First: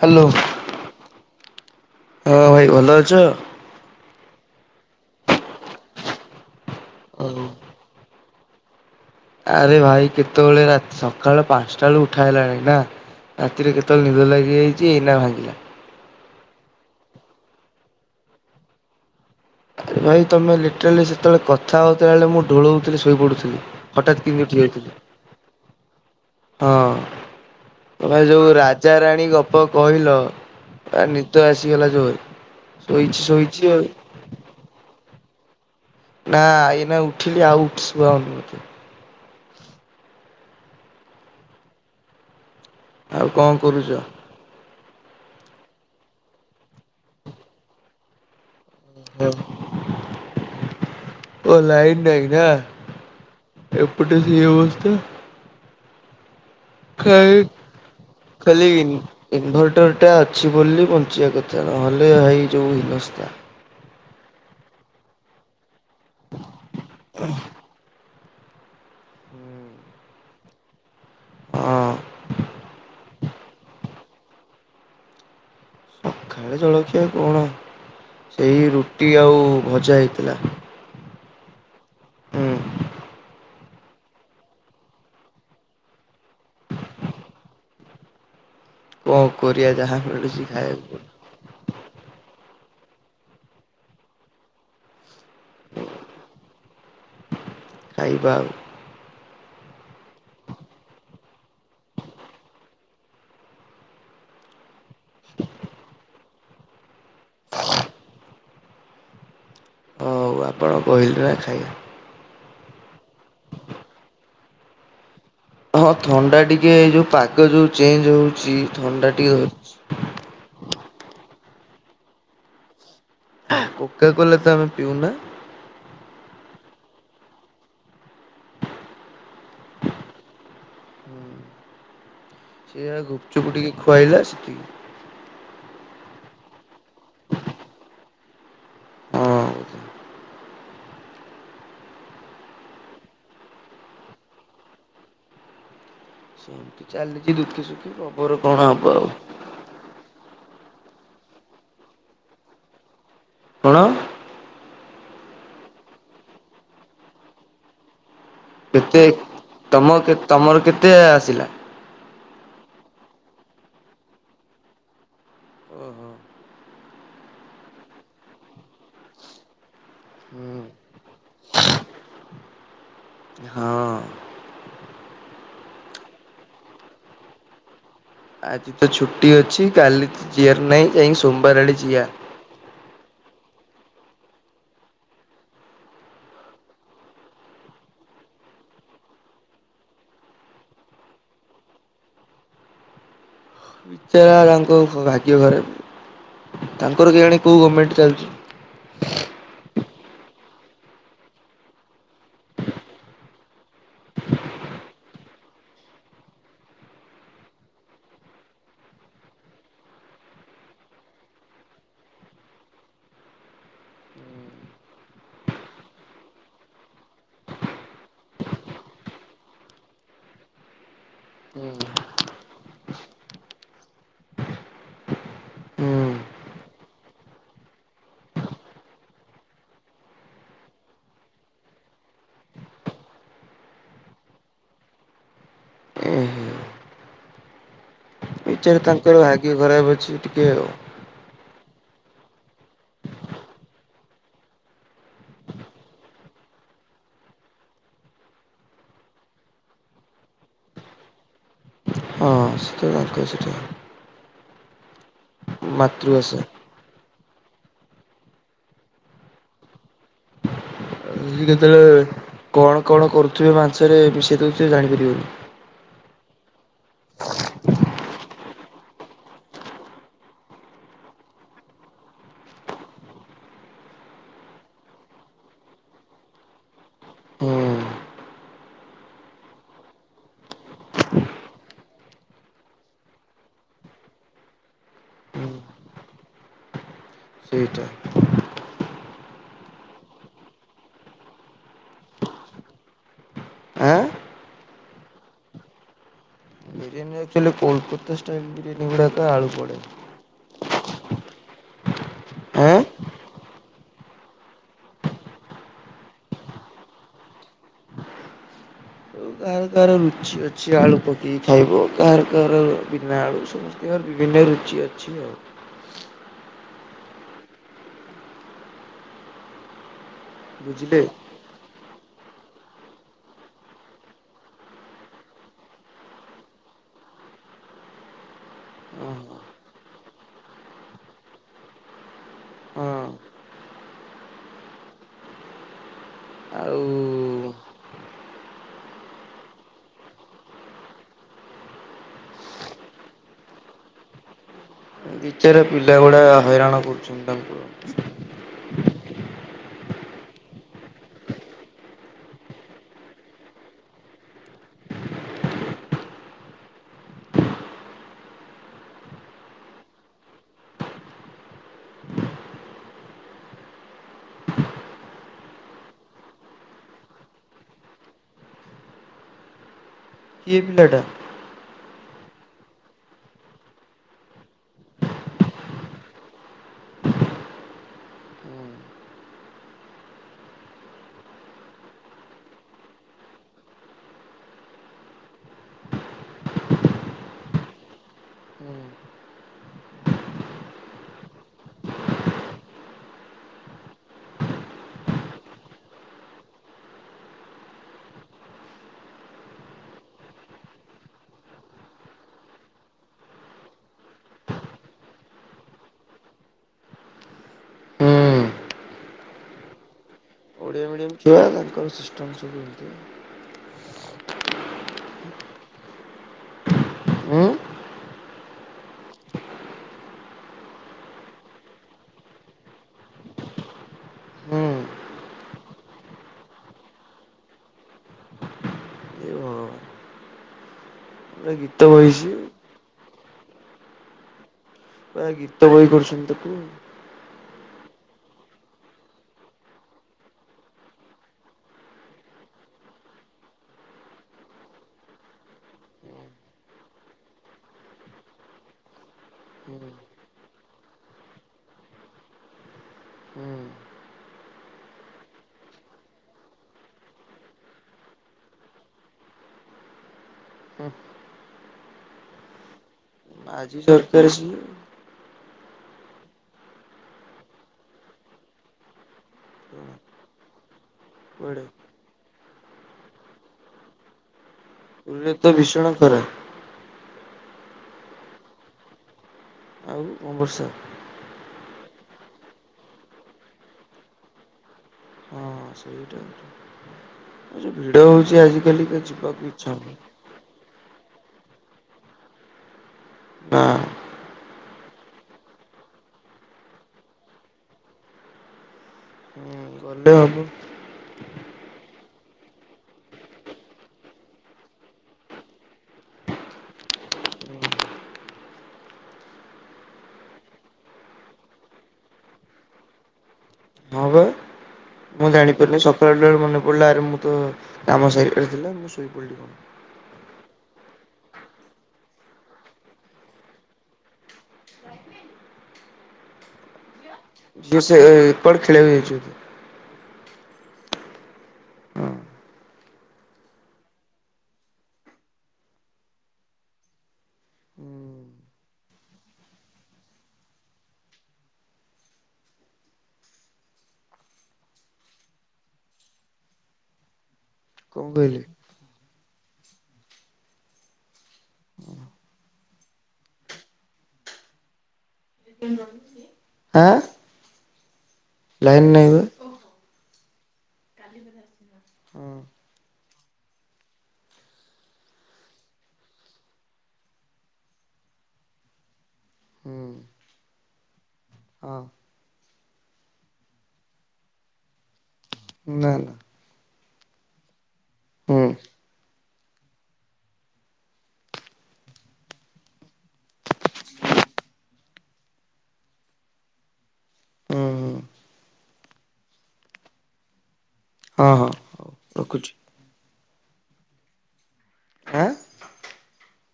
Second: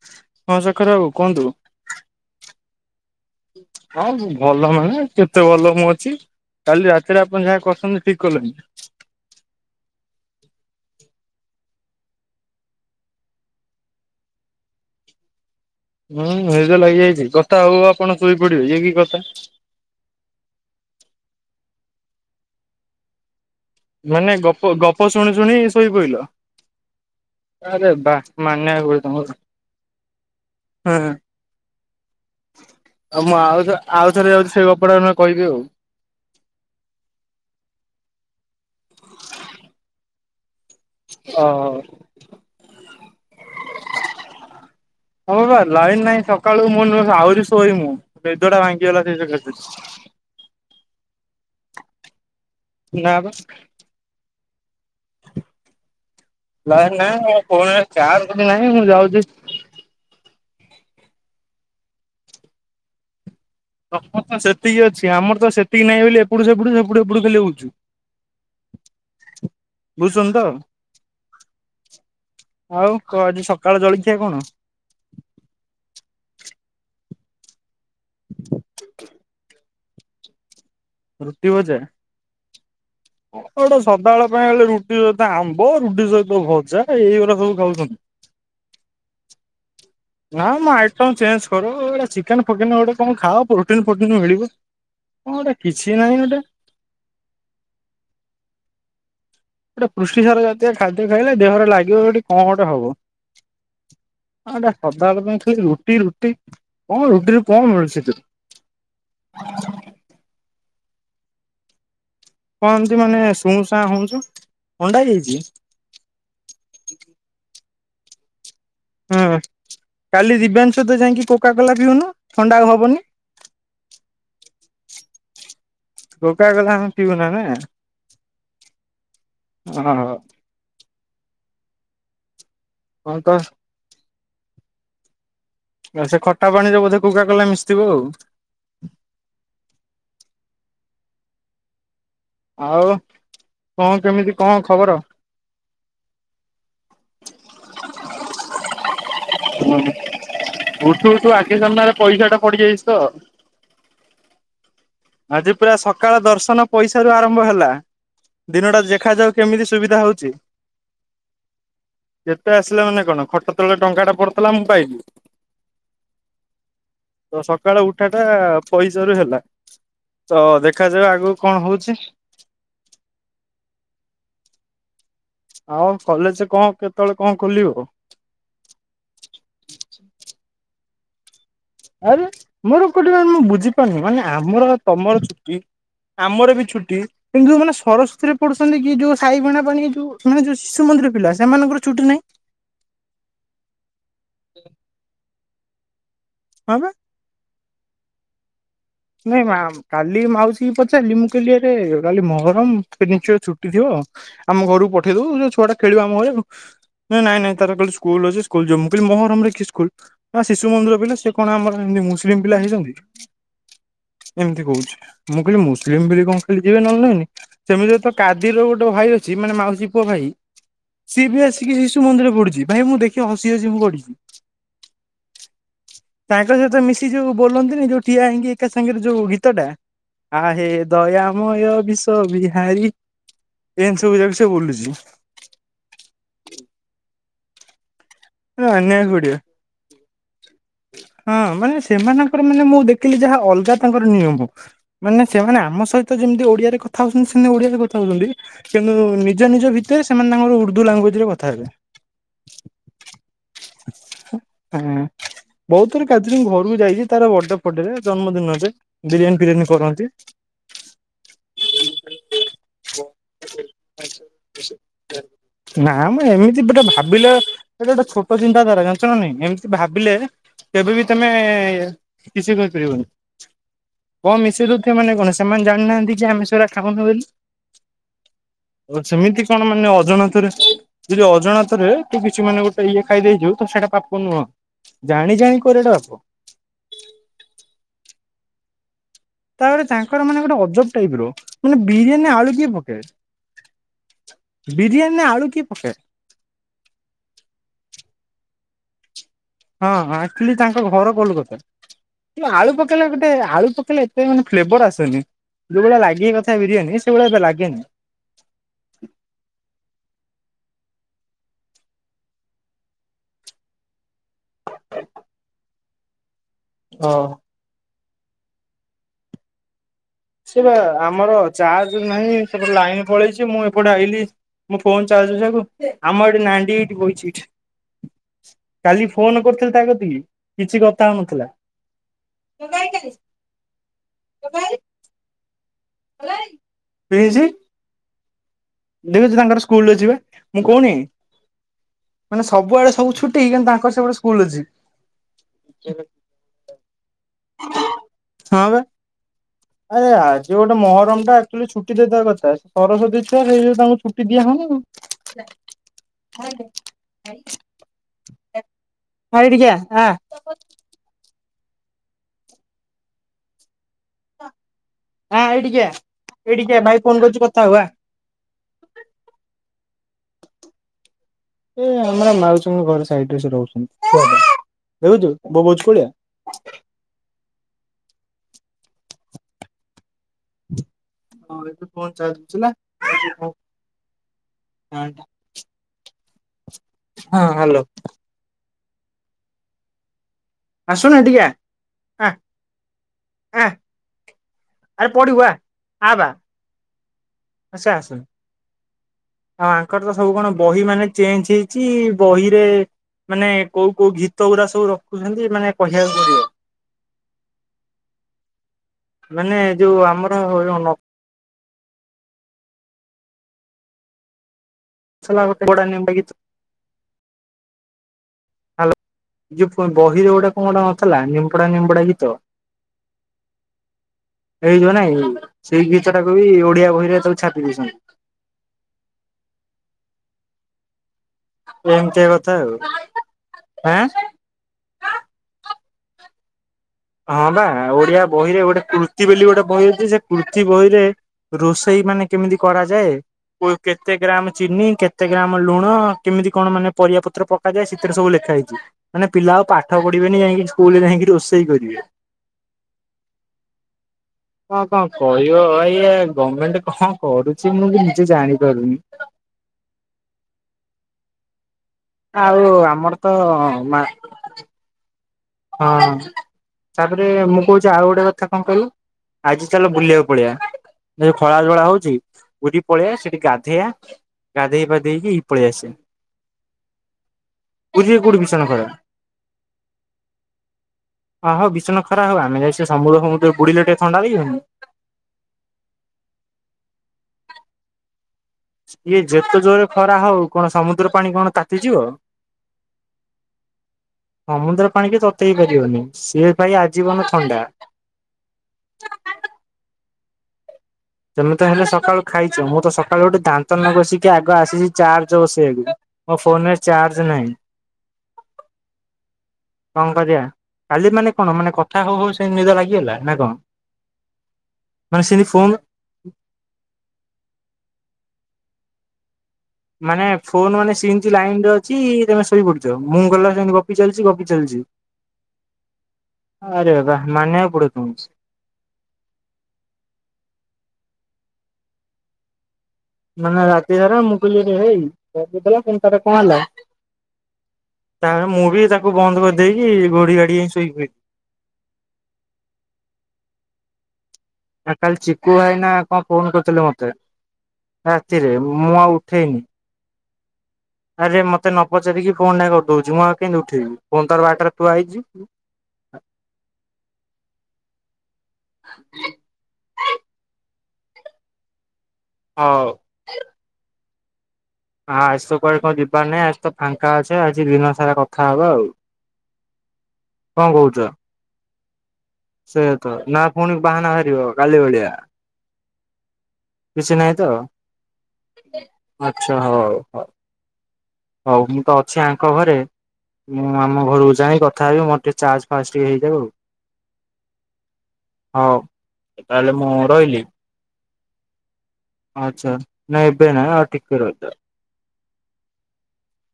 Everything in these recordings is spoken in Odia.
ହ୍ୟାଲୋ ହଁ ଶେଖର ବାବୁ କୁହନ୍ତୁ? ହଁ ଭାଇ ଭଲ ଅଛ? ହଁ ଭଲ ମାନେ କେତେ ଭଲ ମୁଁ ଅଛି, କାଲି ରାତିରେ ଓହୋ। ଆପଣ ଯାହା କଛନ୍ତି ଠିକ କଲେନି। ଆରେ ଭାଇ କେତେବେଳେ ରାତି ସକାଳ ପାଞ୍ଚଟା ବେଳୁ ଉଠାହେଲାଣି ନା ରାତିରେ କେତେବେଳେ ନିଦ ଲାଗିଯାଇଛି ଏଇନା ଭାଙ୍ଗିଲା। ହୁଁ ନିଦ ଲାଗିଯାଇଛି କଥା ହଉ ହଉ ଆପଣ ଶୋଇପଡ଼ିବେ, ଇଏ କି କଥା! ଆରେ ଭାଇ ତମେ ଲିଟରାଲି ସେତେବେଳେ କଥା ହଉଥିବା ବଳେ ମୁଁ ଢ଼ୋଳଉଥିଲି ଶୋଇପଡୁଥିଲି। ମାନେ ଗପ-ଗପ ଶୁଣି ଶୁଣି ଶୋଇ ପଡ଼ିଲ? ହଁ ତମେ ଯୋଉ ରାଜାରାଣୀ ଗପ କହିଲ? ହୁଁ ଆ ଆଉ, ନିଦ ଆସିଗଲା ଜୋରେ। ଶୋଇଛି ମୁଁ ଶୋଇଛି ଆଉ- ଆଉଥରେ ଯାଉଛି ସେଇ ଗପଟା କହିବି ଆଉ। ନା ଏଇନା ଉଠିଲି ଆଉ ଶୁଆ, ଅନି ମତେ? ଓହୋ। ଆଉ କଣ କରୁଛ? ହଁ ବା ଲାଇନ ନାହିଁ ସକାଳୁ, ମୁଁ ନହେଲେ ଆହୁରି ଶୋଇ ମୁୁ ନିଦଟା ଭଙ୍ଗିନୀ ଲା ସେଥି ଲାଗି। ଓ ଲାଇନ୍ ନାଇଁ ନା ନା ବା ଏପଟେ ସେ ଅବସ୍ଥା ଲାଇନ ନାହିଁ ମୋ ଖାଇ ଫୋନରେ ଚାର୍ଜ ବି ନାହିଁ ଖାଲି ମୁଁ ଯାଉଛି ଇନଭର୍ଟର ଟା ଅଛି ବୋଲି ବଞ୍ଚିବା କଥା ନ ହେଲେ ଏଇ ଯେଉଁ ହିନସ୍ତା। ତମର ତ ସେତିକି ଅଛି, ଆମର ତ ସେତିକି ନହିଁ ବୋଲି, ଏପଟୁ ସେପଟୁ ସେପଟୁ ଏପଟୁ ଖାଲି ହଉଛୁ ବୁଝୁନୁ ତ? ହଁ ଆଉ କ ଆଜି ସକାଳ ଜଳଖିଆ କଣ? ସକାଳେ ଜଳଖିଆ କଣ ସେଇ ରୁଟି ଆଉ ଭଜା ହେଇଥିଲା। ରୁଟି ଭଜା? ହୁଁ। କଣ ଗୋଟେ ସଧାବେଳେ ପାଇଁ ଗଲେ ରୁଟି ସହିତ ଆମ୍ବ ରୁଟି ସହିତ ଭଜା ଏଇଗୁଡା ସବୁ ଖାଉଛନ୍ତି? କଣ କରିବା। ଯାହା ମିଳୁଛି ନା ଖାଇବାକୁ ଆଇଟମ ଚେଞ୍ଜ କର ଏରା ଚିକେନ ଫୁ କେନ, ଗୋଟେ କଣ ଖାଅ ପ୍ରୋଟିନ ଫୋଟିନ ମିଳିଵ ହଁ ଗୋଟେ କିଛି ନାହିଁ ଗୋଟେ ଖାଇବା ଆଉ। ଗୋଟେ ପୃଷ୍ଟିସାର ଜାତୀୟ ଖାଦ୍ୟ ଖାଇଲେ, ଦେହରେ ଲାଗିବ ଏଠି କଣ ଗୋଟେ ହବ [inaudible] ଆଡ଼େ ସାଧାବେଳେ ରୁଟି ରୁଟି କଣ ରୁଟିରୁ କଣ ମିଳଛି ସେଥିରୁ? ହଉ ଆପଣ କହିଲ ଖାଇବା। କଣ ହିନ୍ଦି ମାନେ ଶୁଣ ସାଁ ହଉଛୁ ଅଣ୍ଡା ଯାଇଛି? ହଁ ଥଣ୍ଡା ଟିକେ ଏଇ ଯୋଉ ପାଗ ଯୋଉ ଚେଞ୍ଜ ହଉଛି। ଥଣ୍ଡା ହୁଁ ଟିକେ ଧରିଛି। କାଲି ଦିବ୍ୟାଂଶ ତ ଯାଇକି କୋକା କଲା ପିଉନୁ ଥଣ୍ଡା ହବନି। କୋକା କୋଲା ତ ଆମେ ପିଉନା। କୋକା କୋଲା ଆମେ ପିିଓ ନା ନା। ହଉ। ସେଆ ଗୁପଚୁପ ଟିକେ ଖୁଆଇଲା ସେତିକି। ଆଉ ସେ ଖଟା ପାଣିରେ ବୋଧେ କୁକା କଲା ମିଶଥିବ ଆଉ। ହଉ। ଆଉ କଣ କେମିତି କଣ ଖବର? ସେମତି ଚାଲିଛି ଦୁଃଖେ ସୁୁଖେ ଖବର କଣ ହବ ଆଉ। ହ ଉଠୁ ଉଠୁ ଆଗେ ସାମନାରେ ପଇସା ଟା ପଡିଯାଇଛି ତ। କଣ? ଆଜି ପୁରା ସକାଳ ଦର୍ଶନ ପଇସାରୁ ଆରମ୍ଭ ହେଲା। ଦିନଟା କେତେ ଦେଖାଯାଉ କେମିତି ତମ ସୁବିଧା ହଉଛି। ତମର କେତେ ଆସିଲା? ଯେତେ ଆସିଲେ ମାନେ କଣ ଖଟ ତଳେ ଟଙ୍କା ଟା ପଡିଥିଲା ମୁଁ ପାଇବି। ଓ ହୋ। ତ ସକାଳ ଉଠା ଟା ପଇସା ରୁ ହେଲା। ତ ହୁଁ ଦେଖାଯିଉ ଆଗକୁ କଣ ହଉଛି। ହଁ। ଆଉ କଲେଜ କଣ କେତେବେଳେ କଣ ଖୋଲିବ? ଆଜି ତ ଛୁଟି ଅଛି କାଲି ଯିବାର ନାହିଁ ଯାଇି ସୋମବାର ଆଡେ ଯିବା। ଆରେ ମୋର ଗୋଟେ ମୁଁ ବୁଝିପାରୁନି ମାନେ ଆମର ତମର ଛୁଟି ଆମର ବି ଛୁଟି କିନ୍ତୁ ମାନେ ସରସ୍ଵତୀରେ ପଡୁଛନ୍ତି କି ଯୋଉ ସାଇ ଭଣା ପାଣି ଯୋଉ ମାନେ ଯୋଉ ଶିଶୁ ମନ୍ଦ ପିଲା ସେମାନଙ୍କର ଛୁଟି ନାଇଁ। ବିଚାରା ତାଙ୍କ ଘ ଭାଗ୍ୟ ଖରାପ। ହଁ ବା ତାଙ୍କର କେ ଜାଣି କୋଉ ଗମେଣ୍ଟ ଚାଲିଛି। ନାଇଁ ମା କାଲି ମାଉସୀ ପଚାରିଲି ମୁଁ କହିଲିଆରେ କାଲି ମହରମ ଫନିଚ ଛୁଟି ଥିବ ହଁ ଆମ ଘରକୁ ପଠେଇ ଦବୁ ଯେ ଛୁଆ ଟା ଖେଳିବା ଆମ ଘରେ ଆଉ। ନାଇଁ ନାଇଁ ନାଇଁ ତାର କାଲି ସ୍କୁଲ ଅଛି ସ୍କୁଲ ଯିବ ମୁ କହିଲି ମହରମରେ କି ସ୍କୁଲ ନା ଶିଶୁ ମନ୍ଦିର ପିଲା ସେ କଣ ଆମର ମୁସଲିମ ପିଲା ହେଇଛନ୍ତି। [inaudible] ଏମିତି କହୁଛି ମୁଁ କହିଲି ମୁସଲିମ ବୋଲି କଣ ଖାଲି ଯିବେ ନହେଲେ ନାହି ସେମିତି ତ କାଦିର ଗୋଟେ ଭାଇ ଅଛି ମାନେ ମାଉସି ପୁଅ ଭାଇ ସିଏ ବି ଆସିକି ଶିଶୁ ହୁଁ ମନ୍ଦିର ପଡୁଛି। ଭାଇ ମୁଁ ଦେଖି ହସି ହସି ମୁଁ ଗଡିଛି। ତାଙ୍କ ସହିତ ମିଶି ଯୋଉ ବୋଲନ୍ତିନି ଯୋଉ ଠିଆ ହେଇକି ଏକା ସାଙ୍ଗରେ ଯୋଉ ଗୀତ ଟା ଆ ହେ ଦୟାମୟ ବିଷ ବିହାରୀ ଏନ ସବବୁ ଯାଗଛ ବଲିଲୁଛି। [unintelligible] ବିଚାରା ଅନ୍ୟାୟ ତାଙ୍କର ଘଡିଆ ଭାଗ୍ୟ ଖରାପ ଅଛି ଟିକେ ଆଉ। ହଁ ମାନ ସେମାନଙ୍କର ମାନେ ମୁଁ ଦେଖିଲି ଯାହା ଅଲଗା ତାଙ୍କର ନିୟମ ମାନେ ସେମାନେ ଆମ ସହିତ ଯେମିତି ଓଡିଆରେ କଥା ହଉଛନ୍ତି ସେମତି ଓଡିଆରେ କଥା ହଉଛନ୍ତି କିନ୍ତୁ ନିଜ ନିଜ ଭିତରେ ସେମାନେ ତାଙ୍କର ଉର୍ଦୁ ଲାଙ୍ଗୁଏଜ ରେ କଥା ହେବେ। ହଁ ସେ ତ ତାଙ୍କ ସେଟା ହଁ ବହୁତ ଥର ମାତୃଭାଷା କାଜ ଘରକୁ ଯାଇଛି ତାର ବ ପଟେରେ ଜନ୍ମଦିନ ଯେ ବିରିୟାନୀ ଫରିୟାନୀ କରନ୍ତି। କେତେବେଳେ କଣ କଣ କରୁଥିବେ ମାଂସରେ ମିଶାଇ ଦେଉଥିବ ଜାଣିପାରିବନି। ନା ମୁଁ ଏମିତି ଗୋଟେ ଭାବିଲେଟେ ଗୋଟେ ଛୋଟ ଚିନ୍ତାଧାରା ଜାଣିୁଣ ନାହି ଏମିତି ଭାବିଲେ କେବେ ବି ତମେ କିଛି କହିପାରିବନି। କଣ ମିଶେଇ ଦଉଥଥିବା ମାନେ କଣ ସେମାନେ ଜାଣିନାହାନ୍ତି କି ଆମେ ସେଇରା ଖାଉନୁ ବୋ ହୁଁ ଆଉ ସେମିତି କଣ ମାନେ ଅଜାଣତରେ ଯଦି ଅଜାଣତରେ ଟିକେ ପଛୁ ମାନେ ଗୋଟେ ଇଏ ଖାଇଦେଇକି ତ ସେଟା ପାପ ନୁହଁ। ଜାଣି ଜାଣି କରିବା ଟା ପାପ। ସେଇଟା। ତାପରେ ତାଙ୍କର ମାନେ ଗୋଟେ ଅଜବ ଟାଇପ ର ମାନେ ବିରିୟାନୀ ରେ ଆଳୁ କିଏ ଆଁ ପକାଏ। ବିରିୟାନୀ ରେ ଆଳୁ କିଏ ପକାଏ। ଆକଚୁଆଲି କଲକାତାଷ୍ଟାଇଲ ବିୟାନୀ ଗୁଡା ହଁ ହଁ ଆଚୁଲି ତାଙ୍କ ଘର କୋଲକତା। କିନ୍ତୁ ଆଳୁ ଆଉ ପକେଇଲେ ଗୋଟେ ଆଳୁ ପକେଇଲେ ଏତେ ମାନେ ଫ୍ଲେଭର ଆସେନି। ଯେଉଭଳିଆ ଲାଗିଆ କଥା ବିରିୟାନୀ ସେଇଭଳିଆ ଏତେ ଲାଗେନି। ହୋଉ କା କାହାର କାହାର ରୁଚି ଅଛି ଆଳୁ ପକେଇକି ଖାଇବ। କାହାର କାହାର ବିନା ଆଳୁ ସମସ୍ତଙ୍କର ବିଭିନ୍ନ ରୁଚି ଅଛିି ଆଉ। ହଁ। ସେଇଟା ବୁଝିଲେ। ଆମର ଚାର୍ଜ ନାହିଁ। ସେପଟେ ଲାଇନ ପଳେଇଚି। ମୁଁ ଏପଟେ ଆଇଲି। ମୁଁ ଫୋନ ଚାରଜ ବସେଇବାକୁ ଆମର ଏଠି ନାଣ୍ଡି ଏଇଠି ବଇଛି ଏଇଠି। କାଲି ଓହୋ ଫୋନ କରିଥିଲି ତା କତିିକି କିଛି କଥା ହଉନଥିଲା। ମୋବାଇଲ ହଁ କାଇଁ ମୋବାଇଲ। ଆଉ କି ହେଇଚି। ଦେଖୁଚି ତାଙ୍କର ସ୍କୁଲ ଅଛିବା ମୁଁ କହୁନି। ମାନେ ସବୁଆଡେ ସବୁ ଛୁଟି। କିନ୍ତୁ ତାଙ୍କର ସେପଟେ ସ୍କୁଲ ଅଛି। ବିଚରା ପିଲା ଗୁଡା ହଇରାଣ କରୁଛନ୍ତି ତାଙ୍କୁ ହଁ ବା ଆଉ। ଆରେ ଆଜି ଗୋଟେ ମହରମ ଟା ଆକଚୁଆଲି ଛୁଟି ଦେଇଦବା କଥା। ସରସ୍ଵତୀ ତାଙ୍କୁ ସେଇଥି ଯୋଗୁ ତାଙ୍କୁ ଛୁଟି ଦିଆହୋଉନି। ହଁ ଏଇଠିକି ଆ ଆ। ଆ ଏଇଠି କି ଆ ଏଇଠିକି ଆ ଭାଇ ଫୋନ ଧରିଚି। କଥା ହୋବୁ। କିଏପିିଲାଟା। ଏ ଆମର ମାଉସଙ୍କ ଘରେ ସାଇଡରେ ସେ ରହୁଚନ୍ତି। ଦେଖୁଉଛ ବବୋଉଚି କୋଉଭଳିଆ। ହୁଁ। ହଁ ଏଠି ଫୋନ ଚାଲିଚି। ନାହଁ ହାଲୋ। ଆସୁନ ଟିକେ ଆ ଆ ଆ। ଆରେ ପଢିବୁ ଆ ଆବା। ସିଏ ଆସୁନ ଆଉ ଆଙ୍କର ତ ସବୁ କଣ ବହି ମାନେ ଚେଞ୍ଜ ହେଇଚି। ବହିରେ ମାନେ କୋଉ କୋଉ ଗୀତ ଗୁଡା ସବୁ ରଖୁଛନ୍ତି ମାନେ କହିବାକୁ ପଡିବ। ହୁଁ ମାନେ ଯୋଉ ଆମର ନ ଜଙ୍କ ଛୁଆ ସିଷମଟ [unintelligible] ସଟ ଗ ହୁଁ [unintelligible] ଯୋଉ ବହିରୁ ଗୋଟେ କଣ ନଥିଲା ନିମ୍ପଡା ନିମ୍ପଡା ଗୀତ। [inaudible] ହେଇଯିବ ନାଇଁ ସେଇ ଗୀତଟାକୁ ବି ଓଡିଆ ବହିରେ ସବୁ ଛାପି ଦେଇଛନ୍ତି। ଓ ଏମିତି ଆ କଥା ଆଉ ଆଁ। ପୁରା ଗୀତ ବହି ଘୋଷ ତୁ। ହଁ ବା ଓଡିଆ ବହିରେ ଗୋଟେ କୃତି ବୋଲି ଗୋଟେ ବହି ଅଛି ସେ କୃତି ବହିରେ ରୋଷେଇ ମାନେ କେମିତି କରାଯାଏ? କେତେ ଗ୍ରାମ୍ ଚିନି କେତେ ଗ୍ରାମ୍ ଲୁଣ କେମିତି କଣ ମାନେ ପରିବା ପତ୍ର ପକାଯାଏ ସେଥିରେ ସବୁ ଲେଖ ଖାଇଛି ମାନେ ପିଲା ଆଉ ହୁଁ ପାଠପଢ଼ିବେନି ଯାଇକି ସ୍କୁଲରେ ଯାଇକି ରୋଷେଇ କରିବେ। ହୁଁ [inaudible] ହୁଁ କଣ କଣ କହିବ ଇଏ ଗମେଣ୍ଟ୍ କଣ କରୁଛି ମୁଁ ବି କିଛି ଜାଣିପାରୁନି। [unintelligible] ହୁଁ। ଆଉ ଆମର ତ ଆଜି ମା ସରକାର ସିଏ ହଁ ତାପରେ ମୁଁ କହୁଛି ଆଉ ଗୋଟେ କଥା କଣ କହିଲୁ? ଆଜି ଚାଲ ବୁଲିବାକୁ ପଳେଇବା। ଏ ଯୋଉ କୁଆଡେ ଖରାବେଳା ହଉଛି ବୁଲିକି ପଳେଇଆ ସେଠି ଗାଧେଇଆ ଗାଧେଇ ପ ପୁରୀରେ ଦେଇକି ତ ପଳେଇ ଭୀଷଣ ଆସିବା। ଖରା କୁଡ଼ିଏ କୁଡ଼ି ବିଛାନା ଘ [unintelligible] ଅମ୍ବୃଶା। ଖରା ହଉ ଆମେ ଯାଇଛେ ସମୁଦ୍ର ଫମୁଦ୍ର ବୁଡିଲେ ଟିକେ ଥଣ୍ଡା ଲାଗିିବନି। ହଁ ସେଇଟା ହେଲେ ଭିଡ ହଉଛି। ଆଜିକାଲି ତ ଇଏ ଯିବାକୁ ଯେତେ ଇଚ୍ଛା ଜୋରରେ ହଉନି ଖରା ହଉ କଣ ସମୁଦ୍ର ପାଣି କଣ ତାତିଯିବ। ହଁ। ସମୁଦ୍ର ପାଣି କି ତତେଇ ପାରିବନି ସିଏ ଭାଇ ଆଜୀବନ ଥଣ୍ଡା। ହୁଁ ଗଲେ ହବ। ତମେ ତ ହେଲେ ସକାଳୁ ଖାଇଛ ମୁଁ ତ ସକାଳୁ ଗୋଟେ ଦାନ୍ତ ନଗସିକି ଆଗ ଆସିଛି ଚାର୍ଜ ବସେଇବାକୁ। ମୋ ଫୋନରେ ଚାର୍ଜ ନାହିଁ। [inaudible] କଣ କରିବା କାଲି ମାନେ କଣ ମାନେ କଥା ହଉ ହଉ ସେମିତୀ ନିଦ ଲାଗିଗଲା ନା କଣ? ହଁ ବା। ମାନେ ମୁଁ ସେମିତି ଫୋନ୍ ଜାଣିପାରିନି ସକାଳଠାରୁ ମନେ ପଡିଲା ଆରେ ମୁଁ ତ କାମ ସରିବାରଥିଲା ମୁଁ ଶୋଇପଡିଲି କଣ? ମାନେ ଫୋନ ମାନେ ସେମିତି ଲାଇନରେ ଅଛି ତମେ ଶୋଇପଡିଛ ମୁଁ ଗଲା ସେମିତି ଗପି ଚାଲିଛି ଗପି ଚାଲିଛି। [inaudible] ଆରେ ବାପା। ଯେ ସେ କୁଆଡ଼େ ଖେଳିବାକୁଯାଇଛି। ହଁ ମାନେ ରାତି ସାରା ମୁଁ କହିଲି ରେ ହେଇ ଗପୁଥିଲା ପୁଣି ତାର କଣ ହେଲା? ହୁଁ ତାପରେ ମୁଁ ବି ତାଙ୍କୁ ବନ୍ଦ କରିଦେଇକି ଘୋଡି ଘାଡି ହେଇ ଶୋଇପଇଲି। [inaudible] ଆ କାଲି ଚିକୁୁ ଭାଇନା କଣ ଫୋନ କରିଥିଲେ ମତେ। କଣ କହିଲେ ରାତିରେ ମୁଁ ଆଉ ଉଠେଇନି। ଆରେ ମତେ ନ ପଚାରିକି ଫୋନ୍ ଟା କରିଦଉଛି ମୁଁ ଆଉ କେତି ଉଠେଇବି ଫୋନ ତାର ବାଟରେ ଥୁଆହେଇଛି। [inaudible] [inaudible] ଲାଇନ୍ ନାଇବା। ହଁ ହଉ। ଆ ଆସ କୁଆଡେ କଣ ଯିବାର ନାହିଁ ଆଜି ତ ଫାଙ୍କା ଅଛି ଆଜି ଦିନ ସାରା କଥା ହବା ଆଉ। ହୁଁ କଣ କହୁଛ। ହଁ ସେୟା ତ ନା ପୁଣି ବାହାନା ବାହାରିବ କାଲି ଭଳିଆ। ନା ନା କିଛି ନହିଁ ତ ହୁଁ ଆଚଛା ହଉ ହଉ। ହଉ ମୁଁ ତ ଅଛି ଆଙ୍କ ଘରେ ମୁଁ ଆମ ଘରକୁ ଯାଇ କଥା ହେବି ମୋର ଟିକେ ଚାର୍ଜ ଫାଷ୍ଟ ଟିକେ ହେଇଯାଉ ହୁଁ ହୁଁ ଆଉ ହଉ ତାହେଲେ ମୁଁ ରହିଲି। ହଁ ହଁ ହଉ ରଖୁଛି ଆଚ୍ଛା ନାଇଁ ଏବେ ନା ଆଉ ଟିକେ ରହିଯା। ଆଁ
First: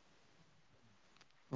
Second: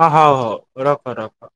ହଁ ହଉ ହଉ ରଖ ରଖ।